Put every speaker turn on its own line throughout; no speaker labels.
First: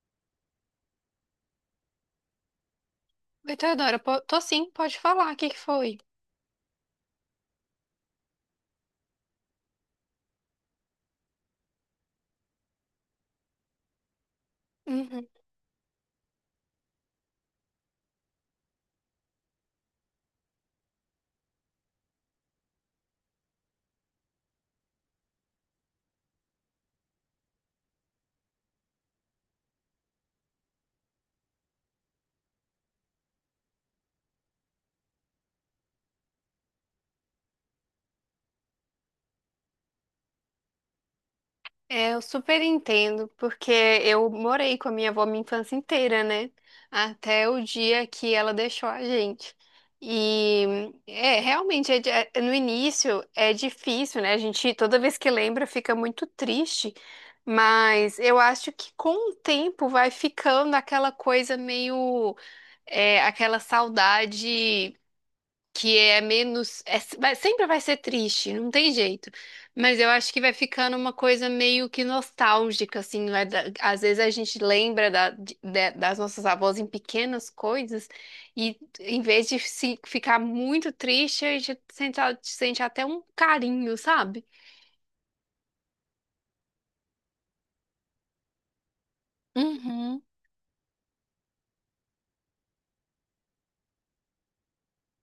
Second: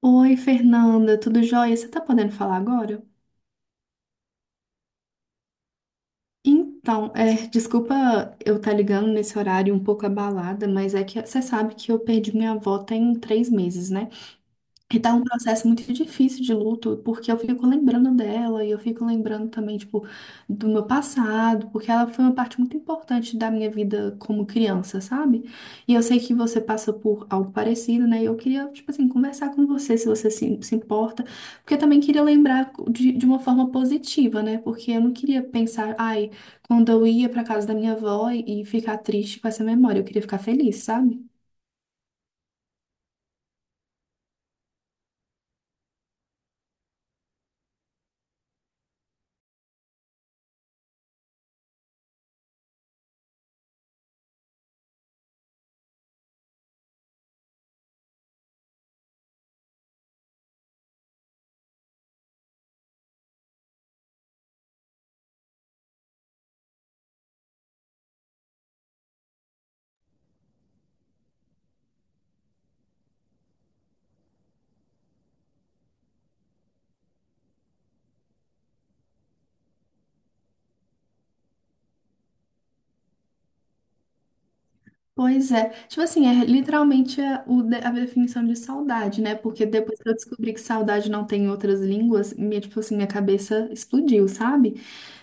Oi, Fernanda, tudo jóia? Você tá podendo falar agora?
Oi, Teodora, tô sim, pode falar, o que que foi?
Então, desculpa eu estar ligando nesse horário um pouco abalada, mas é que você sabe que eu perdi minha avó tem 3 meses, né? E tá um
Uhum.
processo muito difícil de luto, porque eu fico lembrando dela e eu fico lembrando também, tipo, do meu passado, porque ela foi uma parte muito importante da minha vida como criança, sabe? E eu sei que você passa por algo parecido, né? E eu queria, tipo assim, conversar com você, se você se importa, porque eu também queria lembrar de uma forma positiva, né? Porque eu não queria pensar, ai, quando eu ia pra casa da minha avó e ficar triste com essa memória, eu queria ficar feliz, sabe?
É, eu super entendo, porque eu morei com a minha avó minha infância inteira, né? Até o dia que ela deixou a gente. E realmente, no início é difícil, né? A gente, toda vez que lembra, fica muito triste, mas eu acho que com o tempo vai ficando aquela coisa aquela saudade. Que é menos, sempre vai ser triste, não tem jeito. Mas eu acho que vai ficando uma coisa meio que nostálgica, assim, às vezes a gente lembra das nossas avós em pequenas coisas e em vez de se ficar muito triste, a gente sente até um carinho, sabe?
Pois é. Tipo assim, é literalmente a definição de saudade, né? Porque depois que eu
Uhum,
descobri que saudade não tem em outras línguas, minha, tipo assim, minha cabeça explodiu, sabe?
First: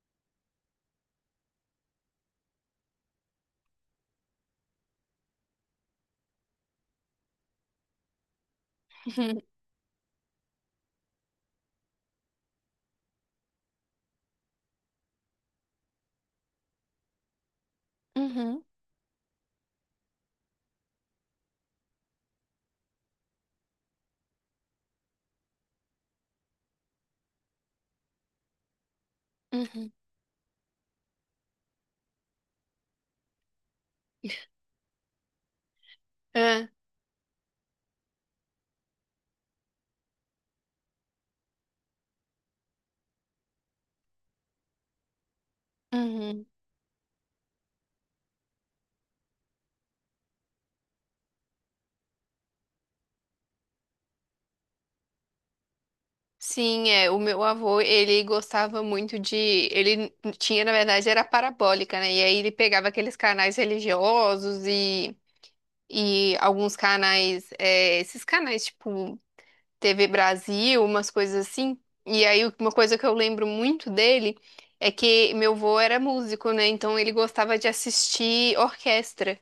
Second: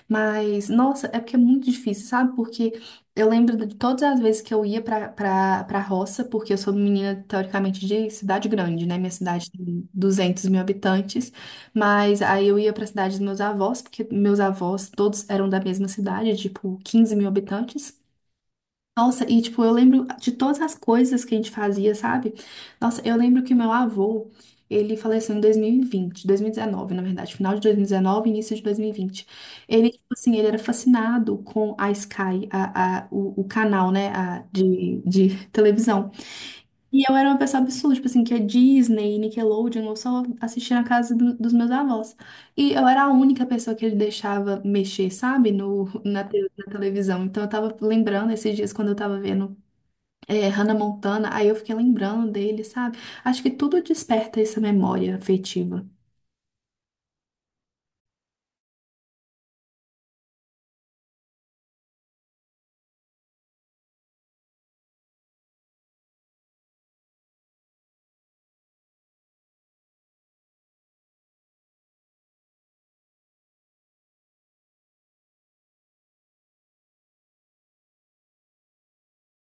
Mas, nossa, é porque é muito difícil, sabe? Porque eu lembro de todas as vezes que eu ia pra roça, porque eu sou menina, teoricamente, de cidade grande, né? Minha
uhum,
cidade tem 200 mil habitantes, mas aí eu ia pra cidade dos meus avós, porque meus avós todos eram da mesma cidade, tipo, 15 mil habitantes.
uhum.
Nossa, e tipo, eu lembro de todas as coisas que a gente fazia, sabe? Nossa, eu lembro que meu avô, ele faleceu em 2020, 2019, na verdade, final de 2019, início de 2020. Ele,
Uhum.
tipo assim, ele era fascinado com a Sky, o canal, né, de televisão.
É.
E eu era uma pessoa absurda, tipo assim, que a Disney, Nickelodeon, eu só assistia na casa dos meus avós. E eu era a única pessoa que ele deixava mexer, sabe, no, na,
Uhum.
te- na televisão. Então eu tava lembrando esses dias quando eu tava vendo Hannah Montana, aí eu fiquei lembrando dele, sabe? Acho que tudo desperta essa memória afetiva.
Sim, é, o meu avô, ele ele tinha, na verdade, era parabólica, né? E aí ele pegava aqueles canais religiosos e alguns canais, é, esses canais tipo TV Brasil, umas coisas assim. E aí uma coisa que eu lembro muito dele é que meu avô era músico, né? Então ele gostava de assistir orquestra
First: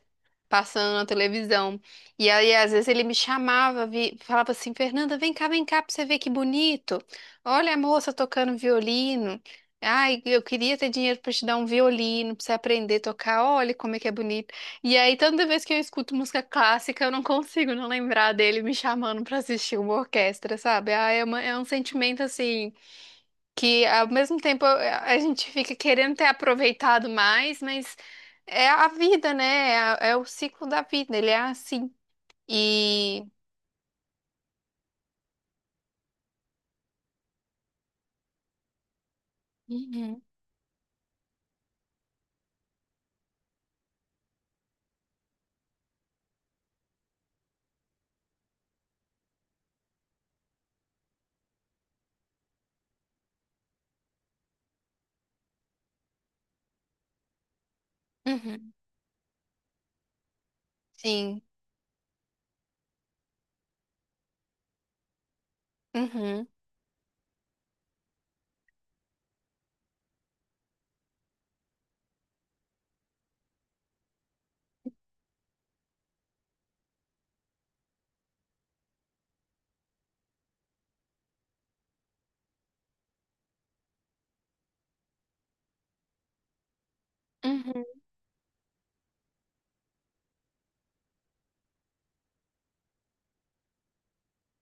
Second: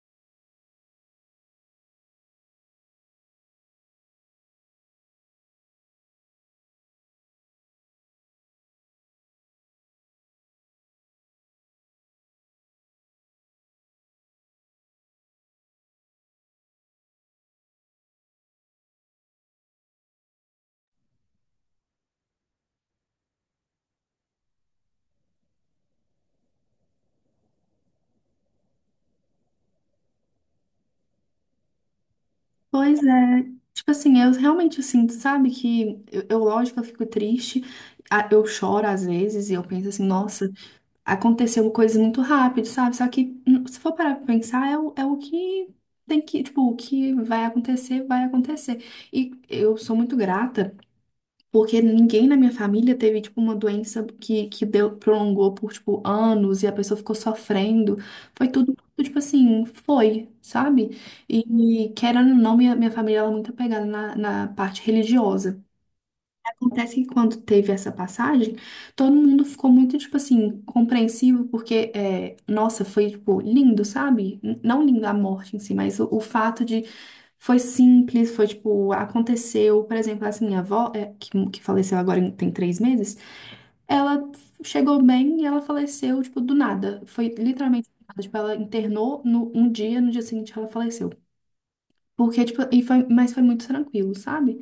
passando na televisão. E aí, às vezes, ele me chamava, falava assim, Fernanda, vem cá, pra você ver que bonito. Olha a moça tocando violino. Ai, eu queria ter dinheiro pra te dar um violino, pra você aprender a tocar. Olha como é que é bonito. E aí, toda vez que eu escuto música clássica, eu não consigo não lembrar dele me chamando pra assistir uma orquestra, sabe? Ah, é um sentimento, assim, que ao mesmo tempo a gente fica querendo ter aproveitado mais, mas é a vida, né? É, é o ciclo da vida, ele é assim.
Pois
E
é. Tipo assim, eu realmente sinto, sabe, que eu, lógico, eu fico triste, eu choro às vezes e eu penso assim,
uhum,
nossa. Aconteceu coisas muito rápido, sabe? Só que se for parar pra pensar, é o que tem que, tipo, o que vai acontecer, vai acontecer. E eu sou muito grata, porque ninguém na minha família teve, tipo, uma doença que deu, prolongou por, tipo, anos e a pessoa ficou sofrendo. Foi
uhum,
tudo, tipo assim, foi, sabe?
sim,
E querendo ou não, minha família ela é muito apegada na parte religiosa.
uhum,
Acontece que quando teve essa passagem, todo mundo ficou muito, tipo assim, compreensivo, porque, nossa, foi, tipo, lindo, sabe? Não lindo a morte em si, mas o fato de. Foi simples, foi, tipo, aconteceu. Por exemplo, assim, minha avó, que faleceu agora tem 3 meses, ela chegou bem e ela faleceu, tipo, do nada. Foi
uhum,
literalmente do nada. Tipo, ela internou um dia, no dia seguinte ela faleceu. Porque, tipo, e foi, mas foi muito tranquilo, sabe?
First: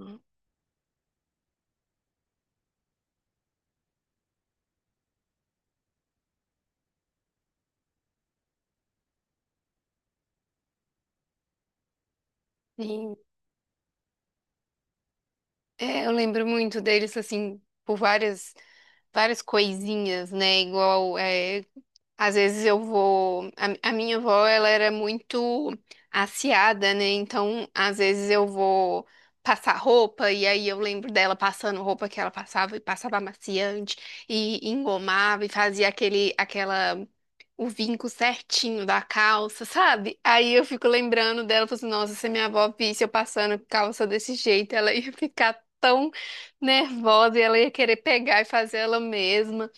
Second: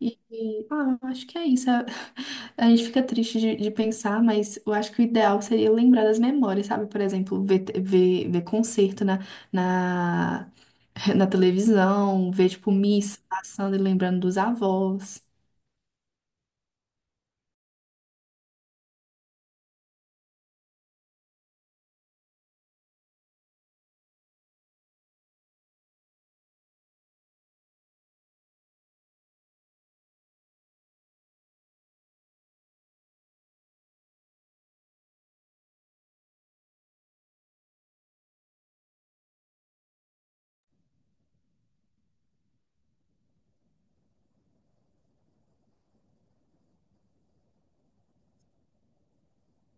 E, e, ah, eu acho que é isso. A a gente fica triste de pensar, mas eu acho que o ideal seria lembrar das memórias, sabe? Por exemplo, ver concerto na, na televisão, ver, tipo,
Sim.
missa passando e lembrando dos avós.
É, eu lembro muito deles assim por várias várias coisinhas, né? Igual é, às vezes eu vou. A minha avó, ela era muito aciada, né? Então, às vezes eu vou passar roupa e aí eu lembro dela passando roupa que ela passava e passava amaciante e engomava e fazia aquela o vinco certinho da calça, sabe? Aí eu fico lembrando dela, falando assim, nossa, se minha avó visse eu passando calça desse jeito, ela ia ficar tão nervosa e ela ia querer pegar e fazer ela mesma.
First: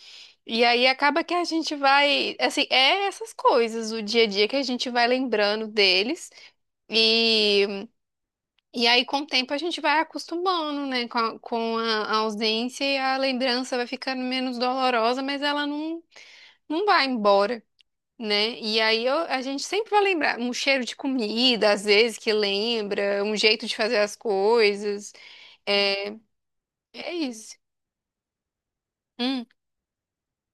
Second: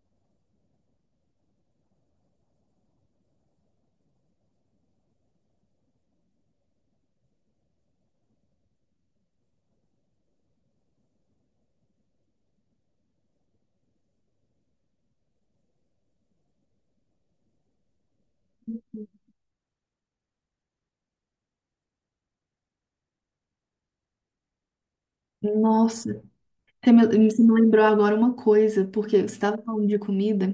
E aí acaba que a gente vai, assim, é essas coisas, o dia a dia que a gente vai lembrando deles. E, e aí, com o tempo, a gente vai acostumando, né? A ausência e a lembrança vai ficando menos dolorosa, mas ela não, não vai embora, né? E a gente sempre vai lembrar um cheiro de comida, às vezes, que lembra, um jeito de fazer as coisas. É,
Nossa, você
é
me, você me
isso.
lembrou agora uma coisa, porque você
Hum,
estava falando de comida,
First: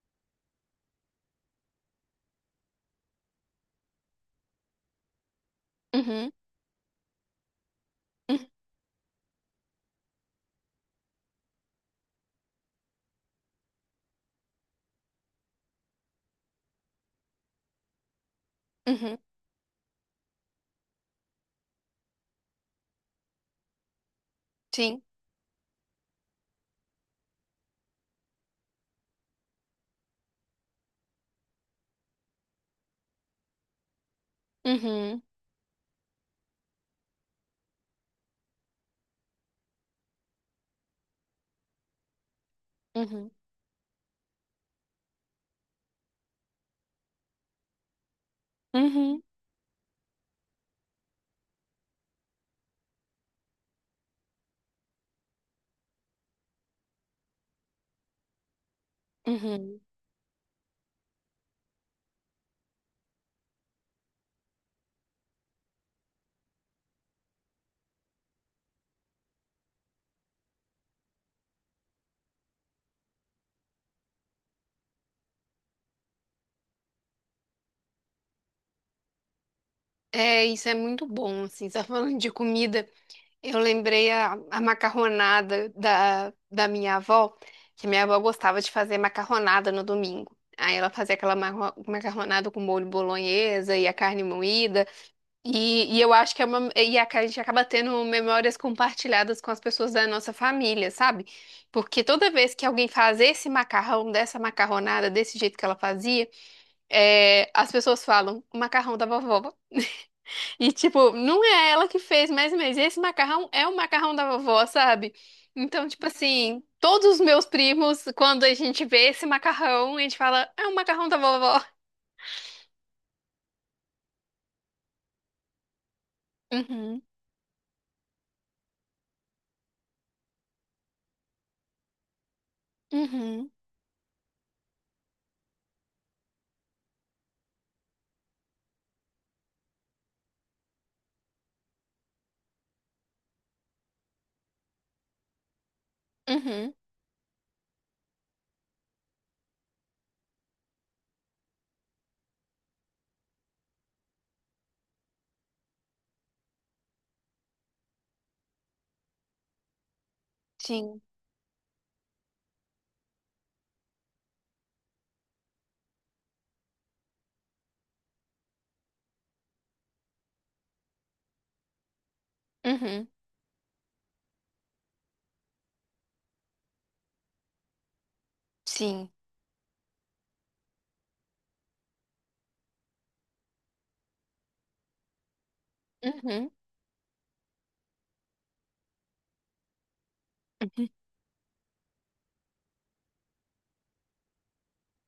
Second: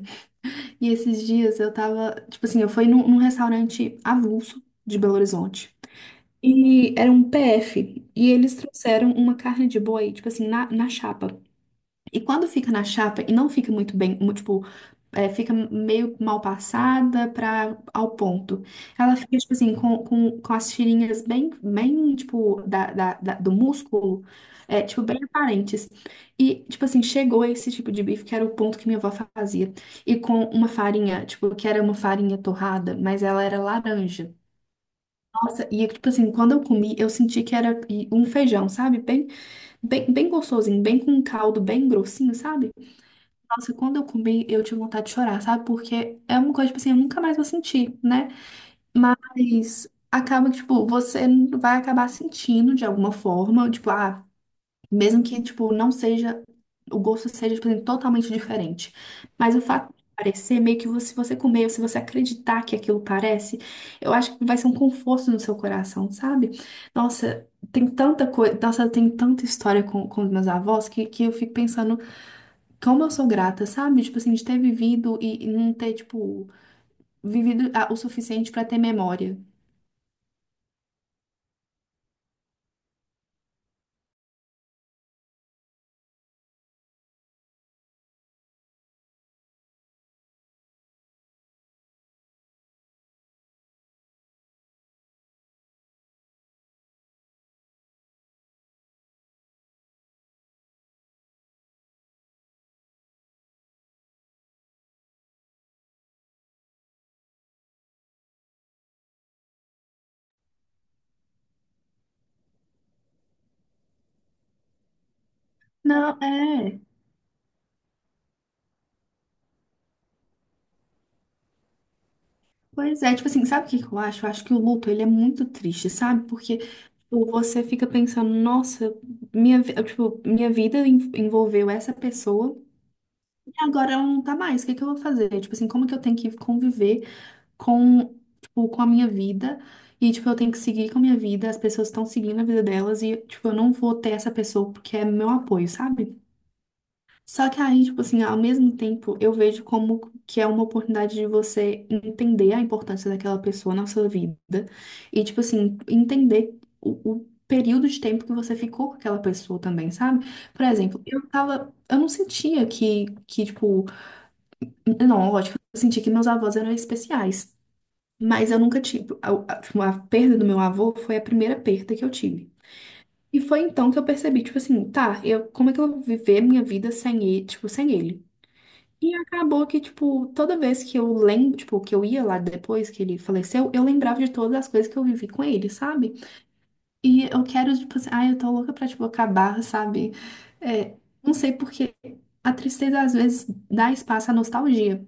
e esses dias eu tava, tipo assim, eu fui num restaurante avulso de Belo Horizonte.
uhum,
E era um PF. E
uhum,
eles trouxeram uma carne de boi, tipo assim, na chapa. E quando fica na chapa e não fica muito bem, tipo, fica meio mal passada ao ponto. Ela
uhum,
fica, tipo assim, com as tirinhas bem tipo, do músculo,
sim.
tipo, bem aparentes. E, tipo assim, chegou esse tipo de bife, que era o ponto que minha avó fazia. E com uma farinha, tipo, que era uma farinha torrada, mas ela era laranja.
Uhum,
Nossa, e tipo assim, quando eu comi, eu senti que era um feijão, sabe? Bem, bem, bem gostosinho, bem com um caldo, bem grossinho, sabe?
uhum,
Nossa, quando eu comi, eu tive vontade de chorar, sabe? Porque é uma coisa, tipo assim, eu nunca mais vou sentir, né?
uhum.
Mas acaba que, tipo, você vai acabar sentindo de alguma forma, tipo, ah. Mesmo que, tipo, não seja, o gosto seja, tipo, assim, totalmente diferente. Mas o
Uhum.
fato de parecer, meio que se você comer, ou se você acreditar que aquilo parece, eu acho que vai ser um conforto no seu coração, sabe? Nossa, tem tanta coisa, nossa, tem tanta história com os meus avós que eu fico pensando como eu sou grata, sabe? Tipo assim, de ter vivido e não ter, tipo, vivido o suficiente pra ter memória.
É, isso é muito bom, assim, só falando de comida, eu lembrei a macarronada da minha avó, que minha avó gostava de fazer macarronada no domingo. Aí ela fazia aquela macarronada com molho bolonhesa e a carne moída, e eu acho que a gente acaba tendo memórias compartilhadas com as pessoas da nossa família, sabe? Porque toda vez que alguém faz esse macarrão, dessa macarronada, desse jeito que ela fazia, é, as pessoas falam, o macarrão da vovó. E, tipo, não é ela que fez, mas esse macarrão é o macarrão da vovó, sabe? Então, tipo
Não,
assim,
é.
todos os meus primos, quando a gente vê esse macarrão, a gente fala, é o macarrão da vovó.
Pois é, tipo assim, sabe o que que eu acho? Eu acho que o luto, ele é muito triste, sabe? Porque
Uhum,
tipo, você fica pensando, nossa, minha, tipo, minha vida envolveu essa pessoa
uhum,
e agora ela não tá mais, o que que eu vou fazer? Tipo assim, como que eu tenho que conviver com, tipo, com a minha vida e, tipo, eu tenho que seguir com a minha vida, as pessoas estão seguindo a vida delas e, tipo, eu não vou ter essa pessoa porque é meu apoio, sabe?
uhum,
Só que aí, tipo assim, ao mesmo tempo, eu vejo como que é uma oportunidade de você entender a importância daquela pessoa na sua vida e, tipo assim, entender o período de tempo que você ficou com aquela pessoa também, sabe? Por
sim,
exemplo, eu não sentia que tipo, não, lógico, eu sentia que meus avós eram especiais, mas eu nunca tive, a tipo, a perda do meu avô foi a primeira perda que eu tive.
uhum,
E foi então que eu percebi, tipo assim, tá, como é que eu vou viver minha vida sem ele, tipo, sem ele?
sim,
E acabou que, tipo, toda vez que eu lembro, tipo, que eu ia lá depois que ele faleceu, eu lembrava de todas as coisas que eu vivi com ele, sabe?
uhum,
E eu quero, tipo assim, ai, eu tô louca pra, tipo, acabar, sabe?
uhum.
É, não sei porque a tristeza às vezes dá espaço à nostalgia.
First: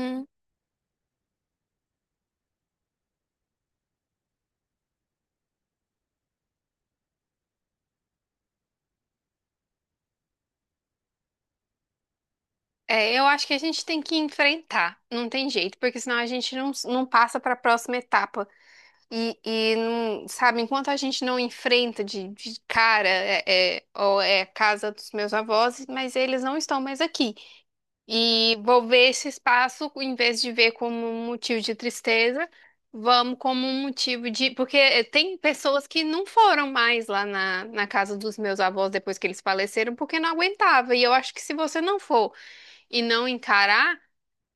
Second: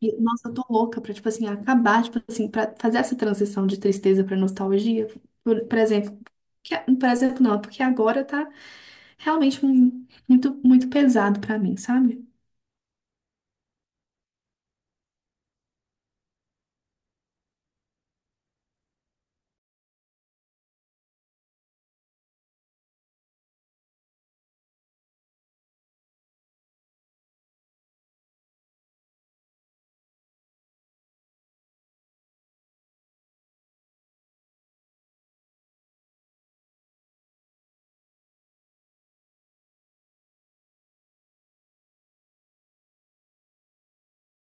E, nossa, eu tô louca pra, tipo assim, acabar, tipo assim, pra fazer essa transição de tristeza pra nostalgia, por exemplo. Que, por exemplo, não, é porque agora tá realmente muito, muito pesado pra mim, sabe?
É, eu acho que a gente tem que enfrentar, não tem jeito, porque senão a gente não passa para a próxima etapa. E não, Sabe, enquanto a gente não enfrenta de cara, é, é, ó, é a casa dos meus avós, mas eles não estão mais aqui. E vou ver esse espaço, em vez de ver como um motivo de tristeza, vamos como um motivo de. Porque eh, tem pessoas que não foram mais lá na casa dos meus avós depois que eles faleceram, porque não aguentava. E eu acho que se você não for e não encarar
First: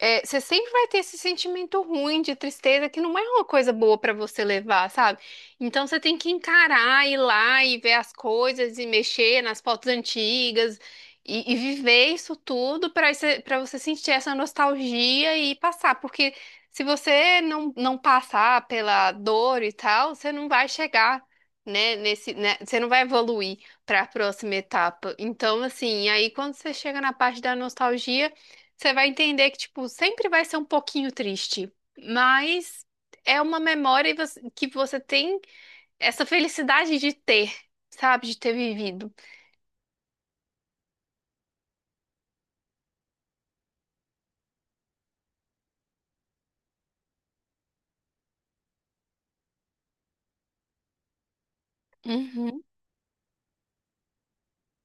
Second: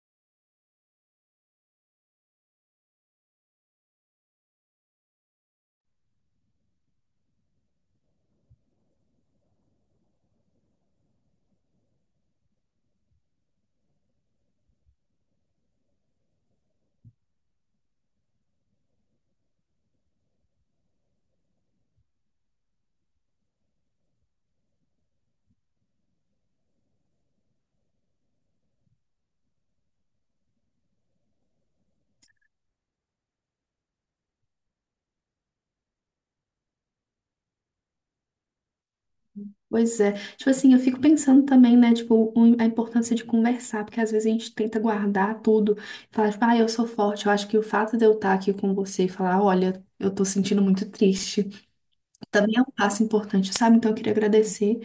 é, você sempre vai ter esse sentimento ruim de tristeza que não é uma coisa boa pra você levar, sabe? Então você tem que encarar, ir lá e ver as coisas e mexer nas fotos antigas e viver isso tudo para você sentir essa nostalgia e passar, porque se você não passar pela dor e tal, você não vai chegar. Você não vai evoluir para a próxima etapa. Então, assim, aí quando você chega na parte da nostalgia, você vai entender que, tipo, sempre vai ser um pouquinho triste, mas é uma memória e que você tem essa felicidade de ter, sabe? De ter vivido.
Pois é. Tipo assim, eu fico pensando também, né, tipo, a importância de conversar, porque às vezes a gente tenta guardar tudo, falar, tipo, ah, eu sou forte. Eu acho que o fato de eu estar aqui com você e falar, olha, eu tô sentindo muito triste, também é
Uhum.
um passo importante, sabe? Então eu queria agradecer.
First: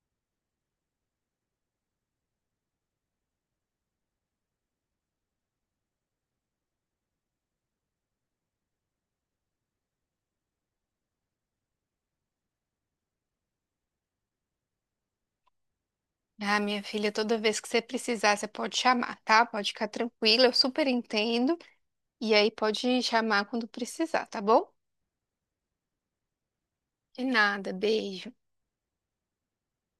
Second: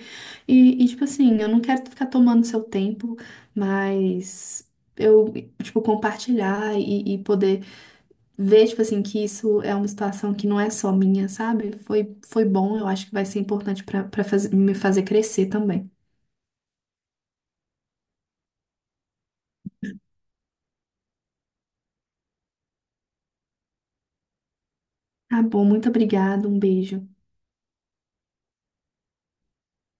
E, tipo assim, eu não quero ficar tomando seu tempo, mas eu, tipo, compartilhar e poder ver, tipo assim, que isso é uma situação que não é só minha, sabe? Foi bom, eu acho que vai ser importante para me fazer crescer também.
Ah, minha filha, toda vez que você precisar, você pode chamar, tá? Pode ficar tranquila, eu super entendo. E aí pode chamar quando precisar, tá bom?
Tá bom, muito obrigada. Um beijo.
De nada, beijo.